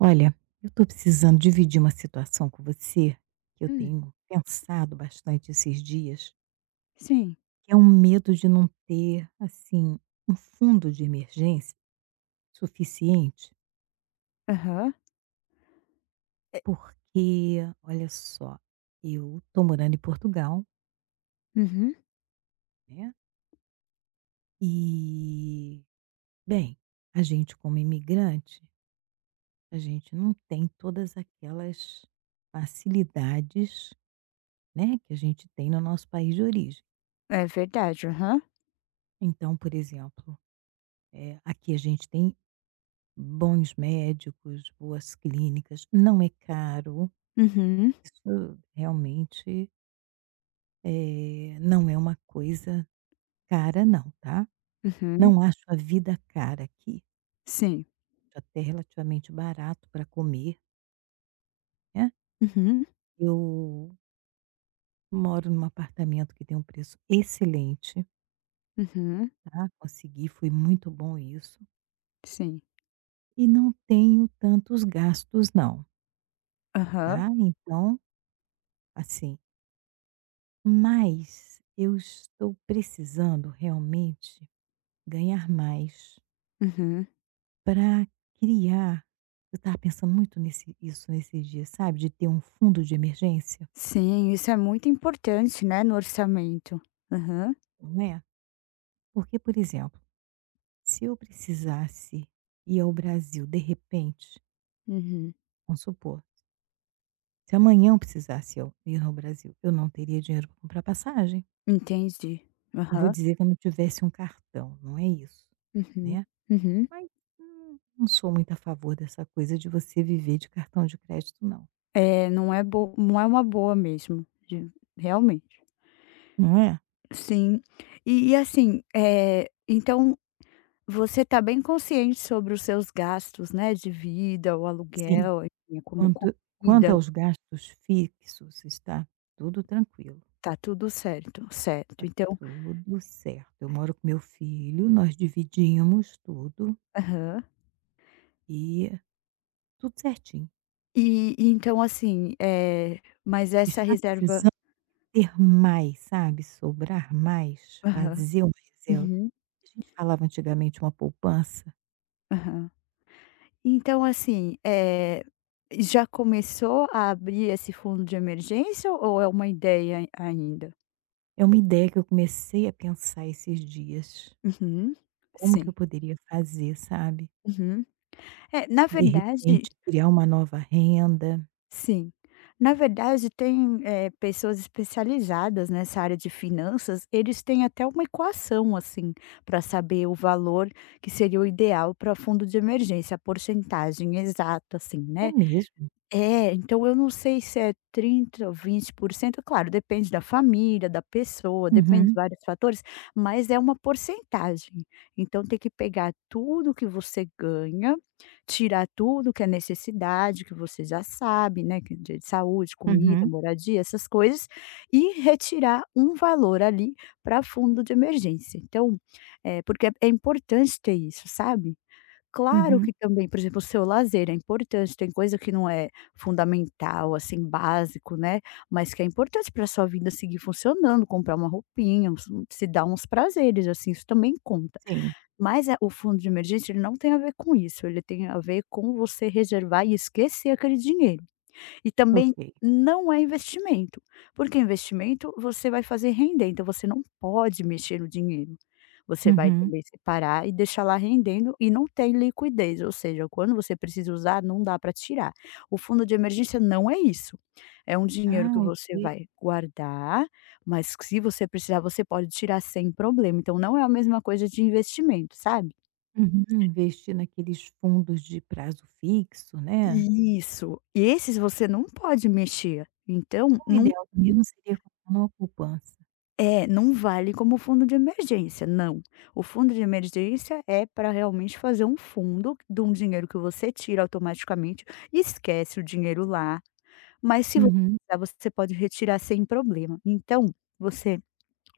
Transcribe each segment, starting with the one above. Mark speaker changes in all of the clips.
Speaker 1: Olha, eu estou precisando dividir uma situação com você que eu
Speaker 2: Hum,
Speaker 1: tenho pensado bastante esses dias,
Speaker 2: sim.
Speaker 1: que é um medo de não ter, assim, um fundo de emergência suficiente,
Speaker 2: Aham. É,
Speaker 1: porque, olha só, eu estou morando em Portugal,
Speaker 2: uhum.
Speaker 1: né? E, bem, a gente como imigrante, a gente não tem todas aquelas facilidades, né, que a gente tem no nosso país de origem.
Speaker 2: É verdade, aham.
Speaker 1: Então, por exemplo. Aqui a gente tem bons médicos, boas clínicas, não é caro,
Speaker 2: Uhum,
Speaker 1: isso realmente, não é uma coisa cara não, tá.
Speaker 2: uhum.
Speaker 1: Não acho a vida cara aqui,
Speaker 2: Sim.
Speaker 1: acho até relativamente barato para comer, né.
Speaker 2: Uhum,
Speaker 1: Eu moro num apartamento que tem um preço excelente,
Speaker 2: uhum.
Speaker 1: tá, consegui, foi muito bom isso,
Speaker 2: Sim.
Speaker 1: e não tenho tantos gastos não,
Speaker 2: Aham.
Speaker 1: tá. Então, assim. Mas eu estou precisando realmente ganhar mais
Speaker 2: Uhum.
Speaker 1: para criar, eu estava pensando muito nesse isso nesses dias, sabe, de ter um fundo de emergência,
Speaker 2: Sim, isso é muito importante, né, no orçamento. Aham.
Speaker 1: não é. Porque, por exemplo, se eu precisasse ir ao Brasil de repente,
Speaker 2: Uhum.
Speaker 1: vamos supor, se amanhã eu precisasse eu ir ao Brasil, eu não teria dinheiro para comprar passagem.
Speaker 2: Entendi.
Speaker 1: Não vou
Speaker 2: Aham.
Speaker 1: dizer que eu não tivesse um cartão, não é isso,
Speaker 2: Uhum,
Speaker 1: né.
Speaker 2: uhum.
Speaker 1: Mas não sou muito a favor dessa coisa de você viver de cartão de crédito não.
Speaker 2: É, não é uma boa mesmo, de realmente.
Speaker 1: Não é?
Speaker 2: Sim. E assim, então. Você está bem consciente sobre os seus gastos, né, de vida, o
Speaker 1: Sim,
Speaker 2: aluguel, enfim, como
Speaker 1: quanto
Speaker 2: comida,
Speaker 1: aos gastos fixos, está tudo tranquilo,
Speaker 2: tá tudo certo, certo.
Speaker 1: está
Speaker 2: Então,
Speaker 1: tudo certo. Eu moro com meu filho, nós dividimos tudo
Speaker 2: aham.
Speaker 1: e é tudo certinho.
Speaker 2: E então assim, mas essa
Speaker 1: Está
Speaker 2: reserva,
Speaker 1: precisando ter mais, sabe, sobrar mais,
Speaker 2: aham,
Speaker 1: fazer uma reserva.
Speaker 2: uhum,
Speaker 1: A gente falava antigamente uma poupança,
Speaker 2: aham. Então assim, já começou a abrir esse fundo de emergência ou é uma ideia ainda?
Speaker 1: é uma ideia que eu comecei a pensar esses dias.
Speaker 2: Uhum,
Speaker 1: Como que
Speaker 2: sim,
Speaker 1: eu poderia fazer, sabe?
Speaker 2: uhum. É, na
Speaker 1: De
Speaker 2: verdade.
Speaker 1: repente criar uma nova renda.
Speaker 2: Sim. Na verdade, tem, pessoas especializadas nessa área de finanças, eles têm até uma equação, assim, para saber o valor que seria o ideal para fundo de emergência, a porcentagem exata, assim,
Speaker 1: É
Speaker 2: né.
Speaker 1: mesmo?
Speaker 2: É, então eu não sei se é 30% ou 20%. Claro, depende da família, da pessoa, depende de
Speaker 1: Uhum,
Speaker 2: vários fatores, mas é uma porcentagem. Então tem que pegar tudo que você ganha, tirar tudo que é necessidade, que você já sabe, né, que é de saúde, comida,
Speaker 1: uhum,
Speaker 2: moradia, essas coisas, e retirar um valor ali para fundo de emergência. Então, é porque é importante ter isso, sabe? Claro que
Speaker 1: uhum.
Speaker 2: também, por exemplo, o seu lazer é importante, tem coisa que não é fundamental, assim, básico, né, mas que é importante pra sua vida seguir funcionando, comprar uma roupinha, uns, se dar uns prazeres, assim, isso também conta.
Speaker 1: Sim,
Speaker 2: Mas é o fundo de emergência, ele não tem a ver com isso, ele tem a ver com você reservar e esquecer aquele dinheiro. E também
Speaker 1: ok.
Speaker 2: não é investimento, porque investimento você vai fazer render, então você não pode mexer no dinheiro. Você vai
Speaker 1: Uhum.
Speaker 2: também separar e deixar lá rendendo e não tem liquidez, ou seja, quando você precisa usar, não dá para tirar. O fundo de emergência não é isso. É um dinheiro
Speaker 1: Ah,
Speaker 2: que você
Speaker 1: ok.
Speaker 2: vai guardar, mas que se você precisar, você pode tirar sem problema. Então não é a mesma coisa de investimento, sabe?
Speaker 1: Uhum. Investir naqueles fundos de prazo fixo, né.
Speaker 2: Isso. E esses você não pode mexer. Então,
Speaker 1: O
Speaker 2: não.
Speaker 1: ideal mesmo seria comprar uma poupança.
Speaker 2: É, não vale como fundo de emergência, não. O fundo de emergência é para realmente fazer um fundo de um dinheiro que você tira automaticamente e esquece o dinheiro lá, mas se você
Speaker 1: Uhum,
Speaker 2: precisar, você pode retirar sem problema. Então, você,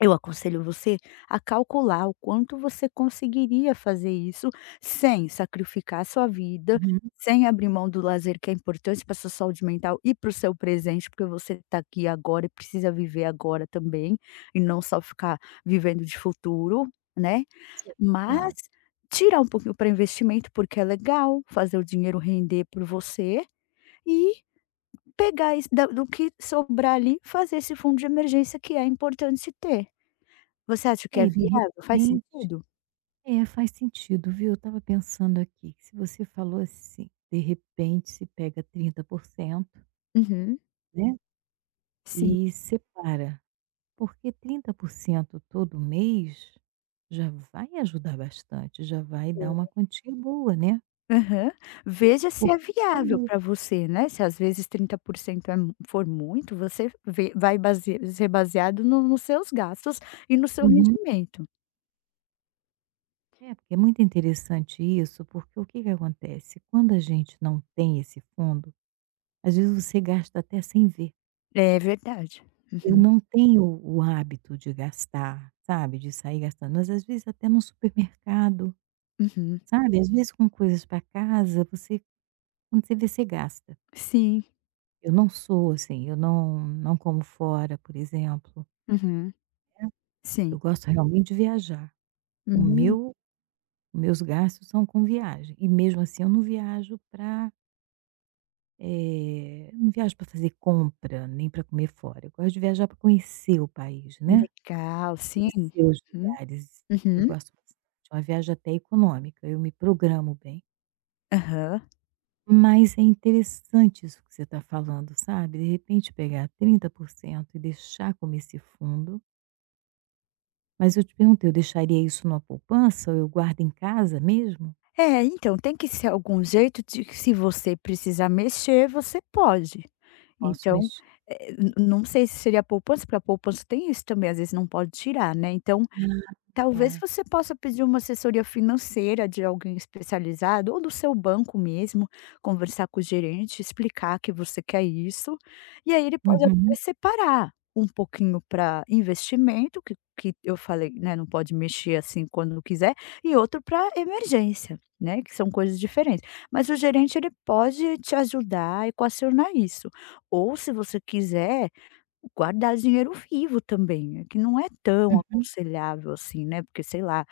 Speaker 2: eu aconselho você a calcular o quanto você conseguiria fazer isso sem sacrificar a sua vida,
Speaker 1: uhum.
Speaker 2: sem abrir mão do lazer que é importante para sua saúde mental e para o seu presente, porque você está aqui agora e precisa viver agora também, e não só ficar vivendo de futuro, né?
Speaker 1: Sim,
Speaker 2: Mas
Speaker 1: claro.
Speaker 2: tirar um pouquinho para investimento, porque é legal fazer o dinheiro render por você, e pegar isso do que sobrar ali, fazer esse fundo de emergência que é importante ter. Você acha que
Speaker 1: É,
Speaker 2: é
Speaker 1: e de
Speaker 2: viável? Faz
Speaker 1: repente
Speaker 2: sentido?
Speaker 1: é, faz sentido, viu. Eu estava pensando aqui, que se você falou assim, de repente se pega 30%,
Speaker 2: Uhum.
Speaker 1: né.
Speaker 2: Sim,
Speaker 1: E separa, porque 30% todo mês já vai ajudar bastante, já vai dar
Speaker 2: sim.
Speaker 1: uma quantia boa, né.
Speaker 2: Aham. Veja se é
Speaker 1: Porque quando
Speaker 2: viável para você, né, se às vezes 30% é mu for muito, você vê vai base ser baseado no nos seus gastos e no seu
Speaker 1: uhum.
Speaker 2: rendimento.
Speaker 1: É, porque é muito interessante isso, porque o que que acontece? Quando a gente não tem esse fundo, às vezes você gasta até sem ver.
Speaker 2: É verdade. Uhum,
Speaker 1: Eu não tenho o hábito de gastar, sabe, de sair gastando, mas às vezes até no supermercado,
Speaker 2: uhum.
Speaker 1: sabe, às vezes com coisas para casa, você quando você vê, você gasta.
Speaker 2: Sim.
Speaker 1: Eu não sou assim, eu não como fora, por exemplo.
Speaker 2: Uhum. Sim.
Speaker 1: Eu gosto realmente de viajar. O
Speaker 2: Hum,
Speaker 1: meus gastos são com viagem e mesmo assim eu não viajo para não viajo para fazer compra, nem para comer fora. Eu gosto de viajar para conhecer o país, né,
Speaker 2: legal. Sim.
Speaker 1: conhecer os
Speaker 2: Uhum.
Speaker 1: lugares. Eu
Speaker 2: Uhum.
Speaker 1: gosto bastante, é uma viagem até econômica, eu me programo bem.
Speaker 2: Aham.
Speaker 1: Mas é interessante isso que você está falando, sabe, de repente pegar 30% e deixar como esse fundo. Mas eu te perguntei, eu deixaria isso numa poupança ou eu guardo em casa mesmo?
Speaker 2: É, então tem que ser algum jeito de que se você precisar mexer, você pode.
Speaker 1: Posso
Speaker 2: Então,
Speaker 1: mexer.
Speaker 2: não sei se seria poupança, porque a poupança tem isso também, às vezes não pode tirar, né, então.
Speaker 1: Ah,
Speaker 2: Talvez
Speaker 1: tá.
Speaker 2: você possa pedir uma assessoria financeira de alguém especializado ou do seu banco mesmo, conversar com o gerente, explicar que você quer isso, e aí ele pode até
Speaker 1: Uhum,
Speaker 2: separar um pouquinho para investimento, que eu falei, né, não pode mexer, assim, quando quiser, e outro para emergência, né, que são coisas diferentes. Mas o gerente ele pode te ajudar a equacionar isso. Ou se você quiser guardar dinheiro vivo também, é que não é tão
Speaker 1: uhum.
Speaker 2: aconselhável assim, né, porque sei lá,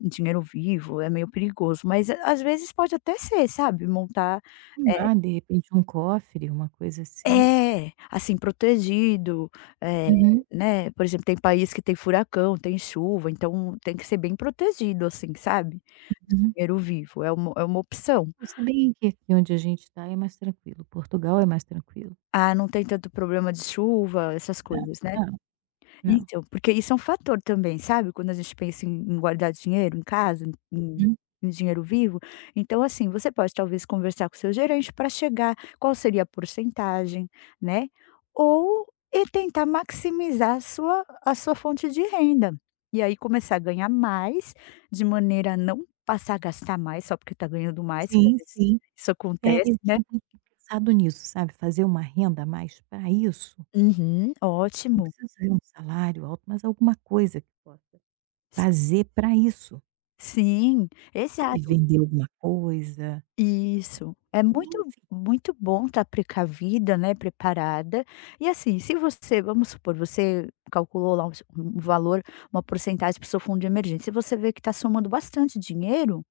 Speaker 2: dinheiro vivo é meio perigoso, mas às vezes pode até ser, sabe, montar,
Speaker 1: Ah, de repente um cofre, uma coisa assim.
Speaker 2: é, é, assim, protegido, eh,
Speaker 1: Uhum,
Speaker 2: né, por exemplo, tem país que tem furacão, tem chuva, então tem que ser bem protegido, assim, sabe,
Speaker 1: uhum.
Speaker 2: dinheiro vivo, é uma opção.
Speaker 1: Se bem que aqui onde a gente está é mais tranquilo, Portugal é mais tranquilo.
Speaker 2: Ah, não tem tanto problema de chuva, essas
Speaker 1: Não,
Speaker 2: coisas, né.
Speaker 1: não, não.
Speaker 2: Então, porque isso é um fator também, sabe, quando a gente pensa em guardar dinheiro em casa, em
Speaker 1: Uhum.
Speaker 2: dinheiro vivo, então, assim, você pode talvez conversar com o seu gerente para chegar qual seria a porcentagem, né, ou, e tentar maximizar a sua fonte de renda. E aí começar a ganhar mais, de maneira a não passar a gastar mais só porque está ganhando mais, que às
Speaker 1: Sim,
Speaker 2: vezes
Speaker 1: sim.
Speaker 2: isso
Speaker 1: É,
Speaker 2: acontece,
Speaker 1: eu
Speaker 2: né.
Speaker 1: tinha até pensado nisso, sabe, fazer uma renda a mais para isso.
Speaker 2: Uhum,
Speaker 1: Não
Speaker 2: ótimo.
Speaker 1: precisa ser um salário alto, mas alguma coisa que possa fazer para isso,
Speaker 2: Sim,
Speaker 1: sabe,
Speaker 2: exato.
Speaker 1: vender alguma coisa.
Speaker 2: Isso. É
Speaker 1: Sim,
Speaker 2: muito
Speaker 1: sim.
Speaker 2: muito bom estar precavida, né, preparada. E assim, se você, vamos supor, você calculou lá um, um valor, uma porcentagem para o seu fundo de emergência, se você vê que está somando bastante dinheiro,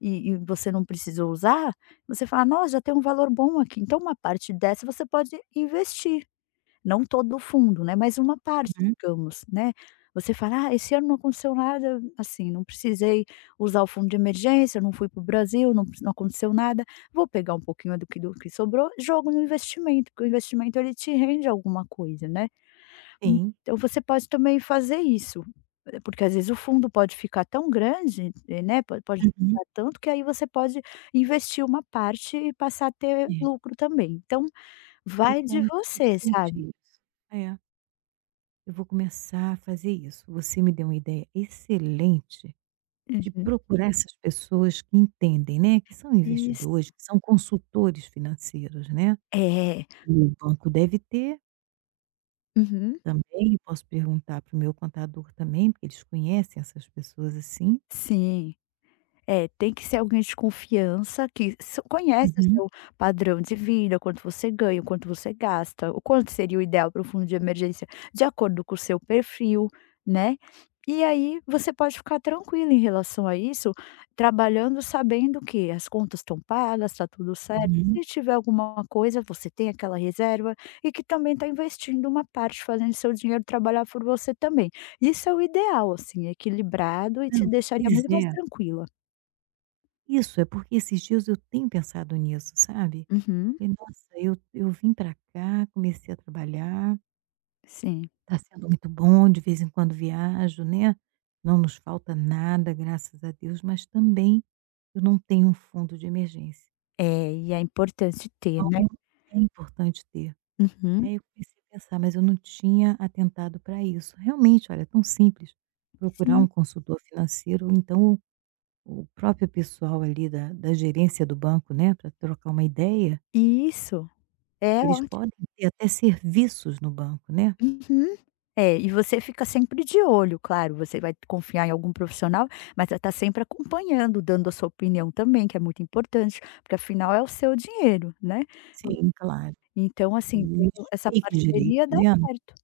Speaker 2: e você não precisou usar, você fala: "Nossa, já tem um valor bom aqui, então uma parte dessa você pode investir". Não todo o fundo, né, mas uma parte,
Speaker 1: Uhum.
Speaker 2: digamos, né. Você fala: "Ah, esse ano não aconteceu nada, assim, não precisei usar o fundo de emergência, não fui para o Brasil, não aconteceu nada, vou pegar um pouquinho do que sobrou, jogo no investimento", porque o investimento ele te rende alguma coisa, né.
Speaker 1: Sim.
Speaker 2: Então você pode também fazer isso, porque às vezes o fundo pode ficar tão grande, né, po pode
Speaker 1: Uhum.
Speaker 2: ficar tanto que aí você pode investir uma parte e passar a ter
Speaker 1: É,
Speaker 2: lucro também. Então vai
Speaker 1: fica
Speaker 2: de você,
Speaker 1: interessante
Speaker 2: sabe.
Speaker 1: isso. É, eu vou começar a fazer isso. Você me deu uma ideia excelente de
Speaker 2: Uhum.
Speaker 1: procurar essas pessoas que entendem, né, que são
Speaker 2: Isso.
Speaker 1: investidores, que são consultores financeiros, né.
Speaker 2: É.
Speaker 1: O banco deve ter
Speaker 2: Uhum.
Speaker 1: também, posso perguntar para o meu contador também, porque eles conhecem essas pessoas assim.
Speaker 2: Sim. É, tem que ser alguém de confiança que s conhece o
Speaker 1: Uhum,
Speaker 2: seu padrão de vida, quanto você ganha, o quanto você gasta, o quanto seria o ideal para o fundo de emergência de acordo com o seu perfil, né. E aí você pode ficar tranquilo em relação a isso, trabalhando sabendo que as contas estão pagas, está tudo certo. Se
Speaker 1: uhum.
Speaker 2: tiver alguma coisa, você tem aquela reserva e que também está investindo uma parte, fazendo seu dinheiro trabalhar por você também. Isso é o ideal, assim, equilibrado e te
Speaker 1: Não,
Speaker 2: deixaria
Speaker 1: pois
Speaker 2: muito mais
Speaker 1: é.
Speaker 2: tranquila.
Speaker 1: Isso, é porque esses dias eu tenho pensado nisso, sabe.
Speaker 2: Uhum,
Speaker 1: Falei: "Nossa, eu vim para cá, comecei a trabalhar,
Speaker 2: sim.
Speaker 1: está sendo muito bom, de vez em quando viajo, né, não nos falta nada, graças a Deus, mas também eu não tenho um fundo de emergência,
Speaker 2: É, e é importante ter, né.
Speaker 1: então é importante ter".
Speaker 2: Uhum,
Speaker 1: Aí eu comecei a pensar, mas eu não tinha atentado para isso. Realmente, olha, é tão simples procurar
Speaker 2: sim.
Speaker 1: um consultor financeiro ou então o próprio pessoal ali da gerência do banco, né, pra trocar uma ideia,
Speaker 2: Isso, é
Speaker 1: eles
Speaker 2: ótimo.
Speaker 1: podem ter até serviços no banco, né.
Speaker 2: Uhum. É, e você fica sempre de olho, claro, você vai confiar em algum profissional, mas vai sempre acompanhando, dando a sua opinião também, que é muito importante, porque afinal é o seu dinheiro, né.
Speaker 1: Sim, claro.
Speaker 2: Então,
Speaker 1: E
Speaker 2: assim,
Speaker 1: me
Speaker 2: tendo essa
Speaker 1: explique direito,
Speaker 2: parceria dá
Speaker 1: né.
Speaker 2: certo.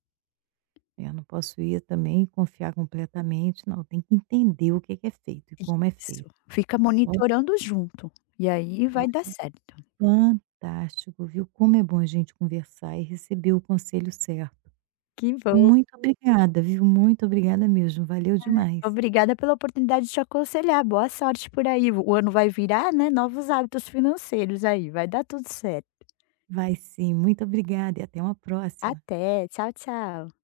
Speaker 1: Eu não posso ir também e confiar completamente, não, tem que entender o que que é feito e como é
Speaker 2: Isso,
Speaker 1: feito.
Speaker 2: fica
Speaker 1: Olha,
Speaker 2: monitorando junto, e aí vai
Speaker 1: olha,
Speaker 2: dar certo.
Speaker 1: fantástico, viu, como é bom a gente conversar e receber o conselho certo.
Speaker 2: Que bom.
Speaker 1: Muito obrigada, viu, muito obrigada mesmo, valeu demais.
Speaker 2: Obrigada pela oportunidade de te aconselhar. Boa sorte por aí. O ano vai virar, né? Novos hábitos financeiros aí. Vai dar tudo certo.
Speaker 1: Vai sim, muito obrigada e até uma próxima.
Speaker 2: Até. Tchau, tchau.